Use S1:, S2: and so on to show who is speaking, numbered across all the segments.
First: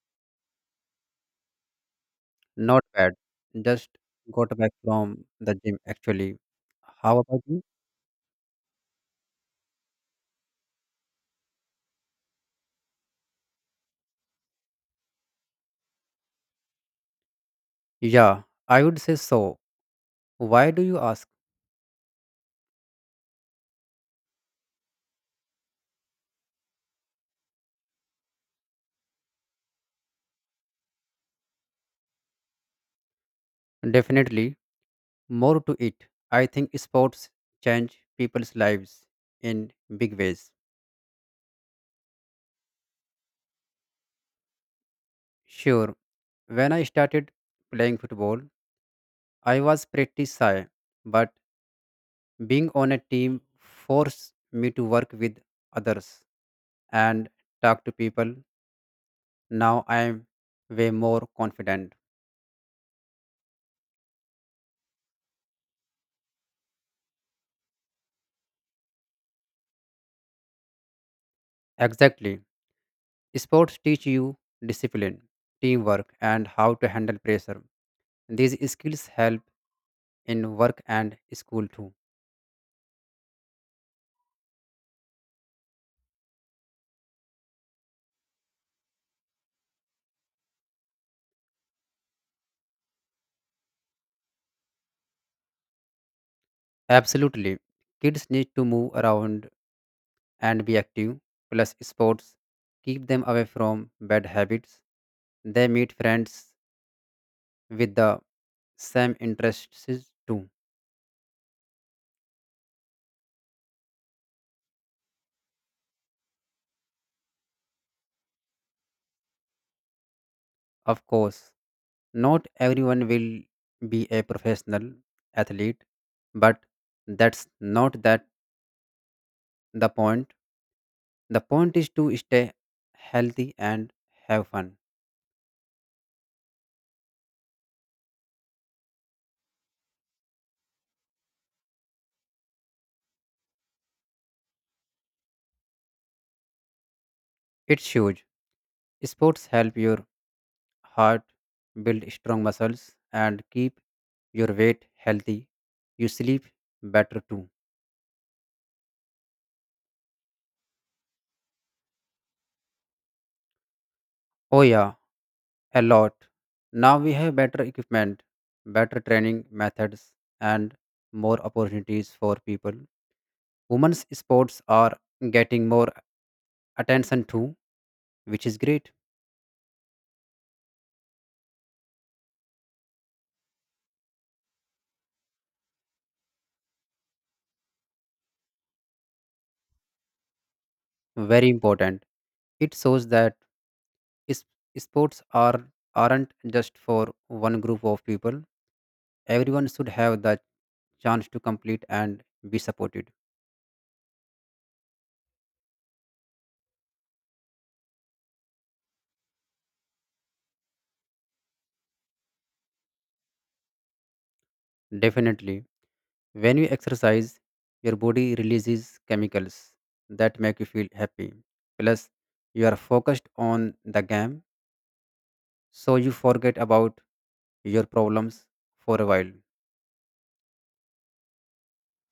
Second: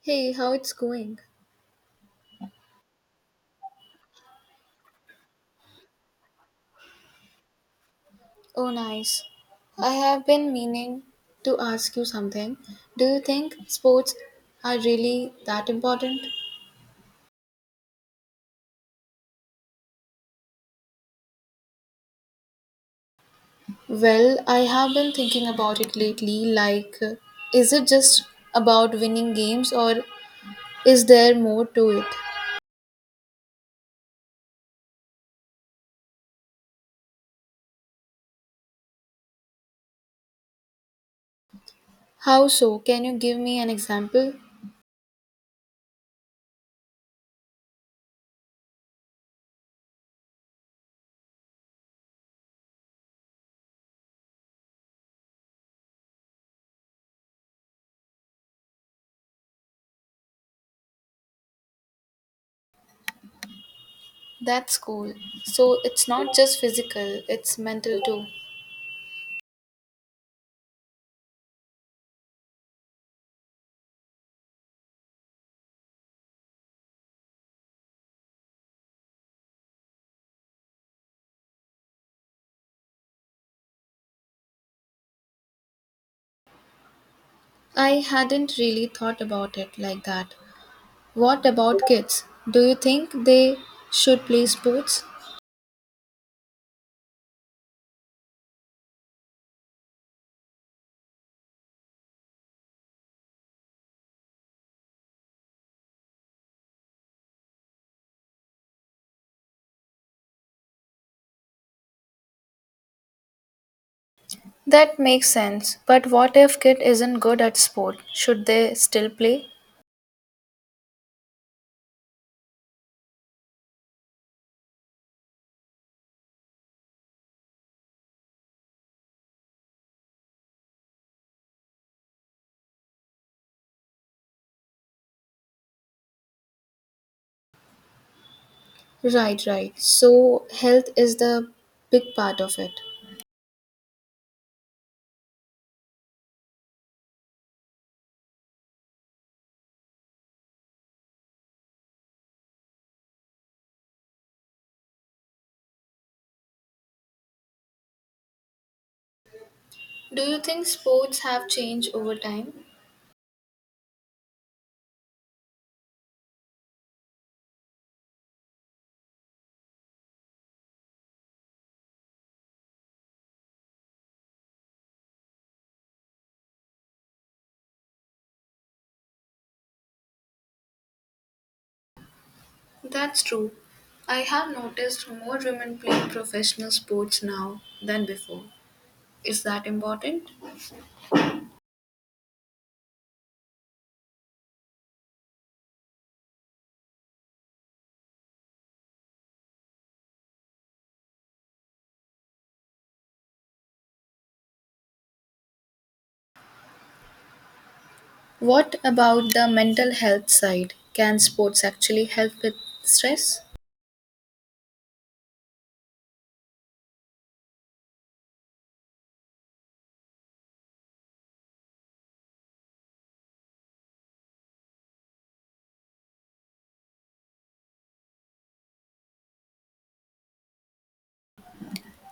S1: Hey, how it's going?
S2: Not bad. Just got back from the gym actually. How about you?
S1: Oh, nice. I have been meaning to ask you something. Do you think sports are really that important?
S2: Yeah, I would say so. Why do you ask?
S1: Well, I have been thinking about it lately. Is it just about winning games or is there more to it?
S2: Definitely more to it. I think sports change people's lives in big ways.
S1: How so? Can you give me an example?
S2: Sure, when I started playing football, I was pretty shy, but being on a team forced me to work with others and talk to people. Now I am way more confident.
S1: That's cool. So, it's not just physical, it's mental too.
S2: Exactly. Sports teach you discipline, teamwork, and how to handle pressure. These skills help in work and school too.
S1: I hadn't really thought about it like that. What about kids? Do you think they should play sports?
S2: Absolutely. Kids need to move around and be active, plus, sports keep them away from bad habits. They meet friends with the same interests too.
S1: That makes sense. But what if kid isn't good at sport? Should they still play?
S2: Of course, not everyone will be a professional athlete, but that's not that the point is to stay healthy and have fun.
S1: Right, right. So, health is the big part of it.
S2: It's huge. Sports help your heart, build strong muscles, and keep your weight healthy. You sleep better too.
S1: Do you think sports have changed over time?
S2: Oh yeah, a lot. Now we have better equipment, better training methods, and more opportunities for people. Women's sports are getting more attention too, which is great.
S1: That's true. I have noticed more women playing professional sports now than before. Is that important?
S2: Very important. It shows that Is- sports aren't just for one group of people. Everyone should have the chance to complete and be supported.
S1: What about the mental health side? Can sports actually help with stress?
S2: Definitely. When you exercise, your body releases chemicals that make you feel happy. Plus, you are focused on the game, so you forget about your problems for a while.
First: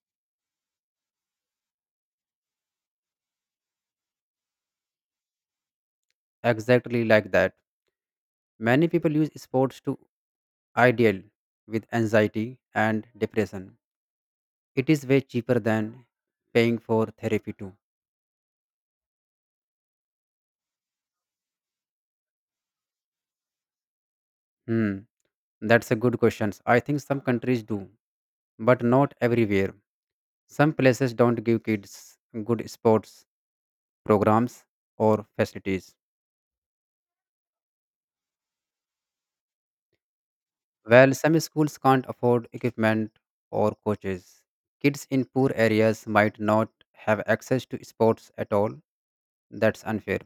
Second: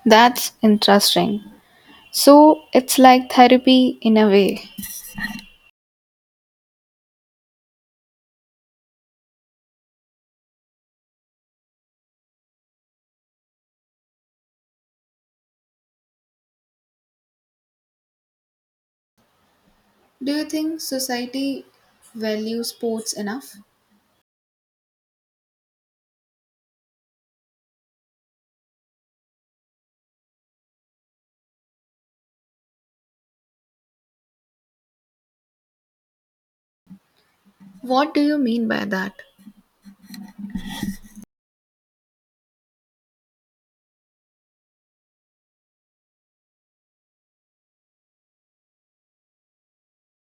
S1: That's interesting. So it's like therapy in a way.
S2: Exactly like that. Many people use sports to ideal with anxiety and depression. It is way cheaper than paying for therapy too.
S1: Do you think society values sports enough?
S2: Hmm. That's a good question. I think some countries do, but not everywhere. Some places don't give kids good sports programs or facilities.
S1: What do you mean by that?
S2: While some schools can't afford equipment or coaches, kids in poor areas might not have access to sports at all. That's unfair.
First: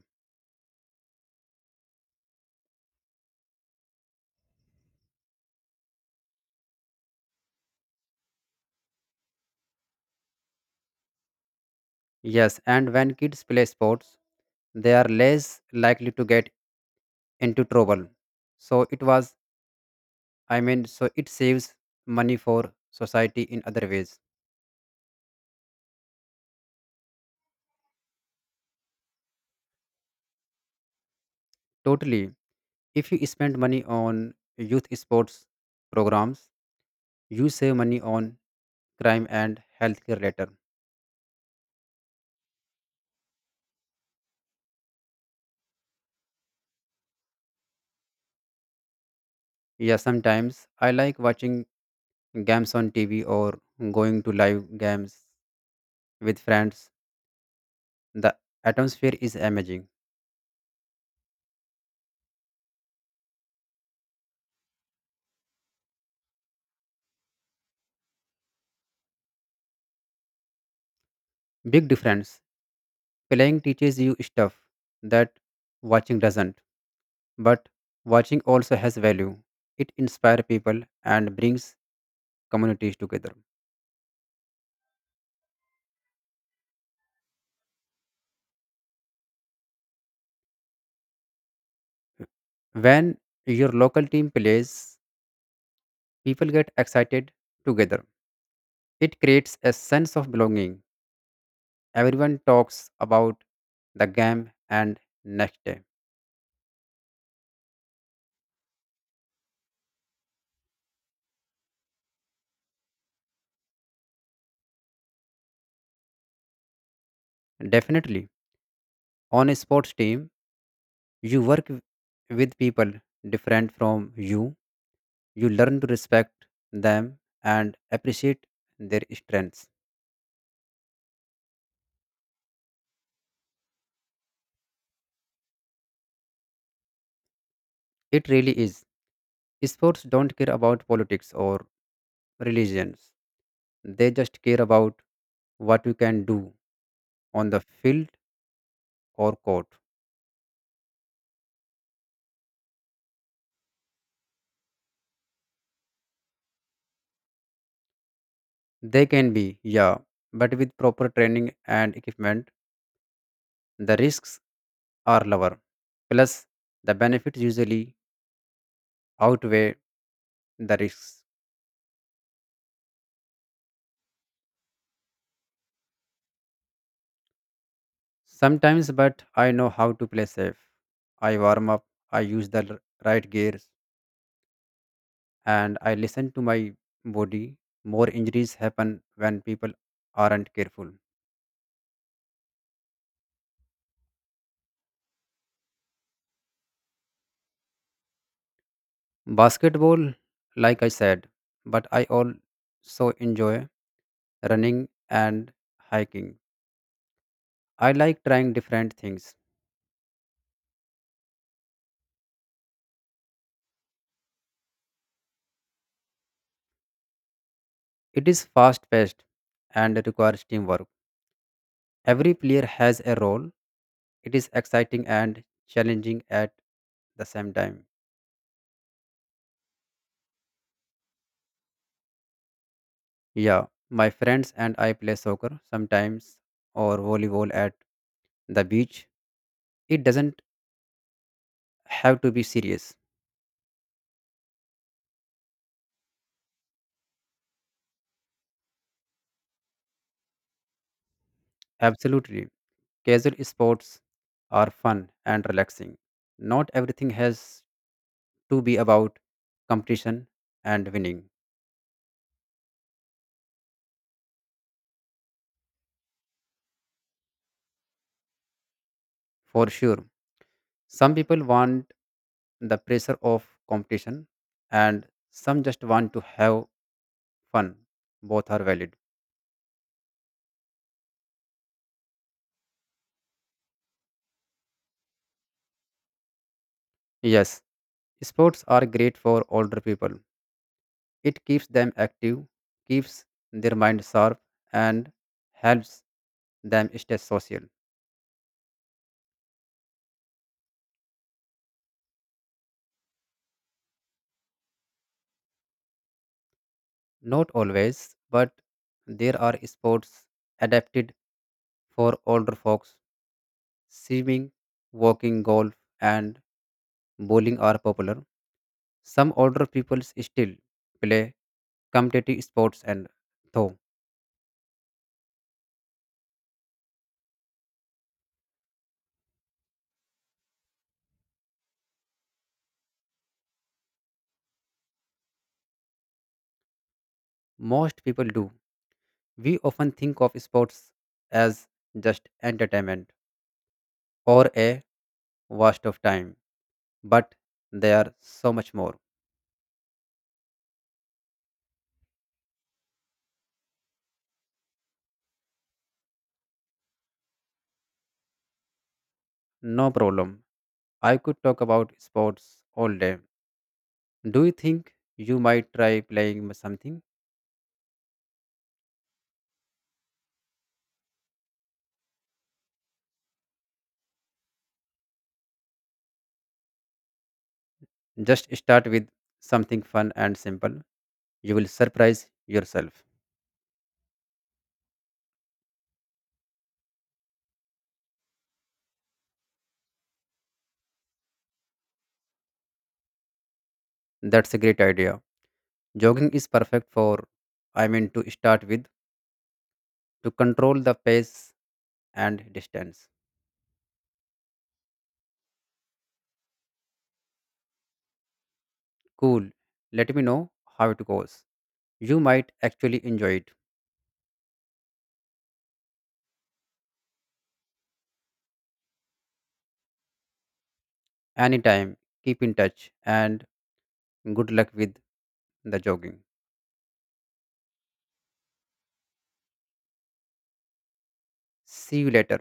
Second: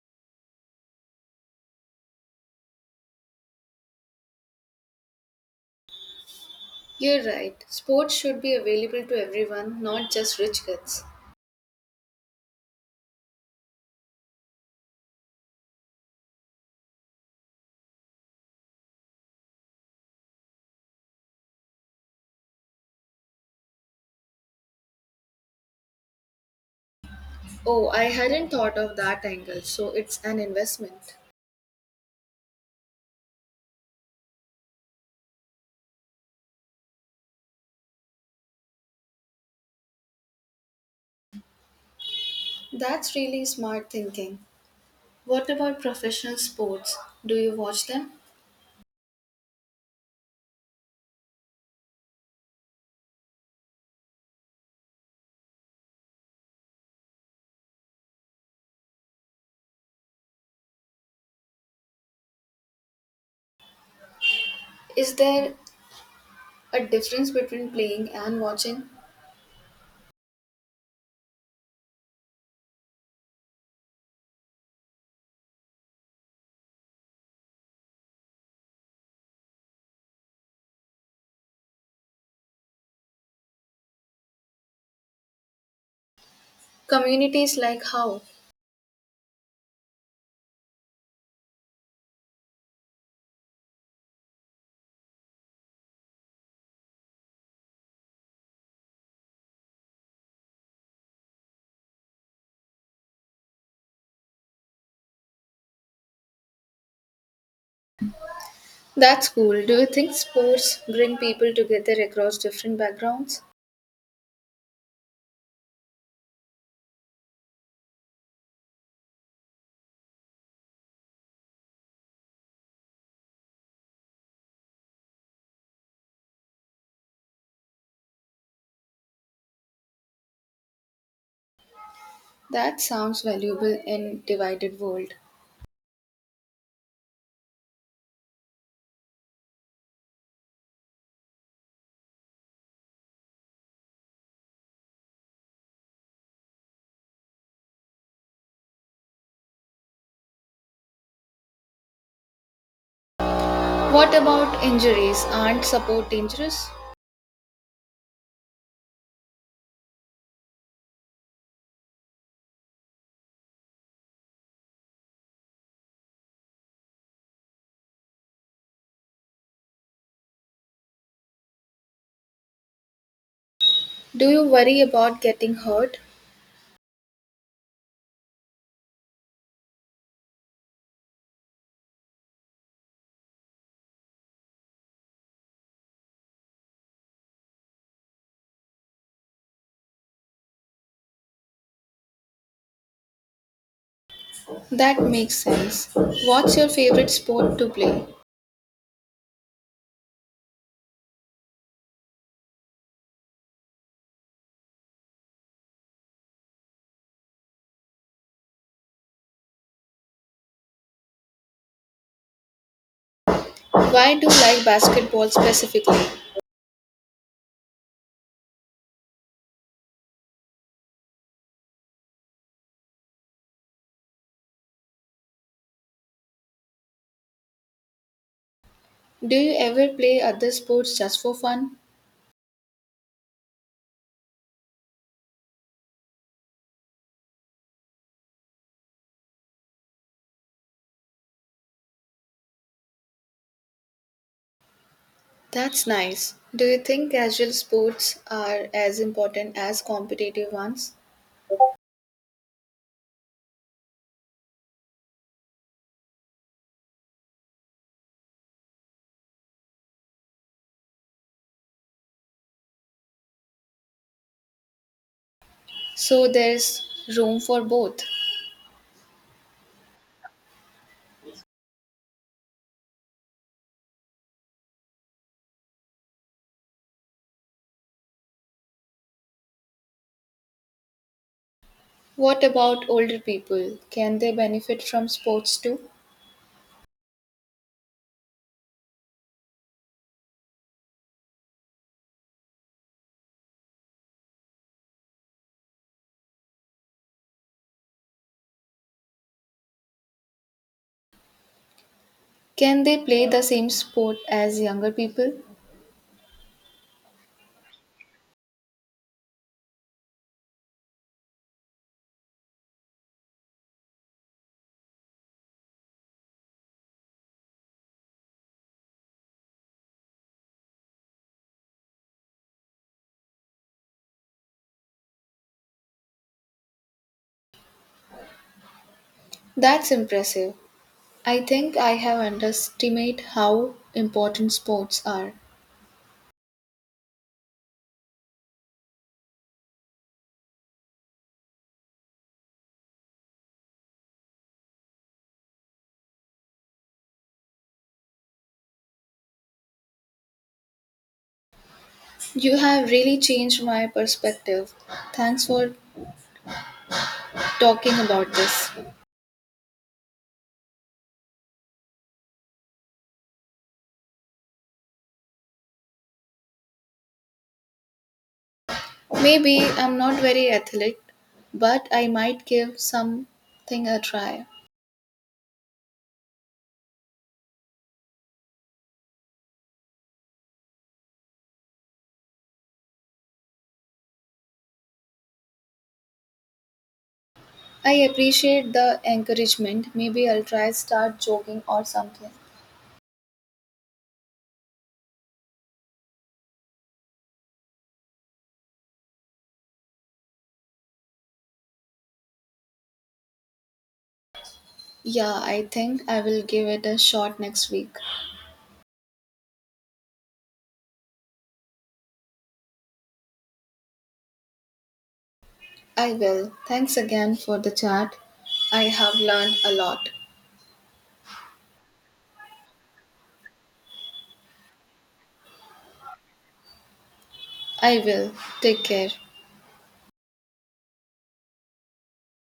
S1: You're right. Sports should be available to everyone, not just rich kids.
S2: Yes, and when kids play sports, they are less likely to get into trouble. So it was I mean, so it saves money for society in other ways.
S1: Oh, I hadn't thought of that angle, so it's an investment.
S2: Totally. If you spend money on youth sports programs, you save money on crime and healthcare later.
S1: That's really smart thinking. What about professional sports? Do you watch them?
S2: Yeah, sometimes I like watching games on TV or going to live games with friends. The atmosphere is amazing.
S1: Is there a difference between playing and watching?
S2: Big difference. Playing teaches you stuff that watching doesn't, but watching also has value. It inspires people and brings communities together.
S1: Communities like how?
S2: When your local team plays, people get excited together. It creates a sense of belonging. Everyone talks about the game and next day.
S1: That's cool. Do you think sports bring people together across different backgrounds?
S2: Definitely, on a sports team, you work with people different from you. You learn to respect them and appreciate their strengths.
S1: That sounds valuable in divided world.
S2: It really is. Sports don't care about politics or religions, they just care about what you can do on the field or court.
S1: What about injuries? Aren't support dangerous?
S2: They can be, yeah, but with proper training and equipment, the risks are lower. Plus, the benefits usually outweigh the risks.
S1: Do you worry about getting hurt?
S2: Sometimes, but I know how to play safe. I warm up, I use the right gears, and I listen to my body. More injuries happen when people aren't careful.
S1: That makes sense. What's your favorite sport to play?
S2: Basketball, like I said, but I also enjoy running and hiking. I like trying different things.
S1: Why do you like basketball specifically?
S2: It is fast paced and requires teamwork. Every player has a role. It is exciting and challenging at the same time.
S1: Do you ever play other sports just for fun?
S2: Yeah, my friends and I play soccer sometimes or volleyball at the beach. It doesn't have to be serious.
S1: That's nice. Do you think casual sports are as important as competitive ones?
S2: Absolutely. Casual sports are fun and relaxing. Not everything has to be about competition and winning,
S1: So there's room for both.
S2: for sure. Some people want the pressure of competition, and some just want to have fun. Both are valid.
S1: What about older people? Can they benefit from sports too?
S2: Yes, sports are great for older people. It keeps them active, keeps their mind sharp, and helps them stay social.
S1: Can they play the same sport as younger people?
S2: Not always, but there are sports adapted for older folks. Swimming, walking, golf, and bowling are popular. Some older people still play competitive sports, and though
S1: That's impressive. I think I have underestimated how important sports are.
S2: most people do, we often think of sports as just entertainment or a waste of time, but they are so much more.
S1: You have really changed my perspective. Thanks for talking about this.
S2: No problem. I could talk about sports all day. Do you think you might try playing something?
S1: Maybe I'm not very athletic, but I might give something a try.
S2: Just start with something fun and simple. You will surprise yourself.
S1: I appreciate the encouragement. Maybe I'll try start jogging or something.
S2: That's a great idea. Jogging is perfect I mean, to start with, to control the pace and distance.
S1: Yeah, I think I will give it a shot next week.
S2: Cool. Let me know how it goes. You might actually enjoy it.
S1: I will. Thanks again for the chat. I have learned a lot.
S2: Anytime, keep in touch and good luck with the jogging.
S1: I will. Take care.
S2: See you later.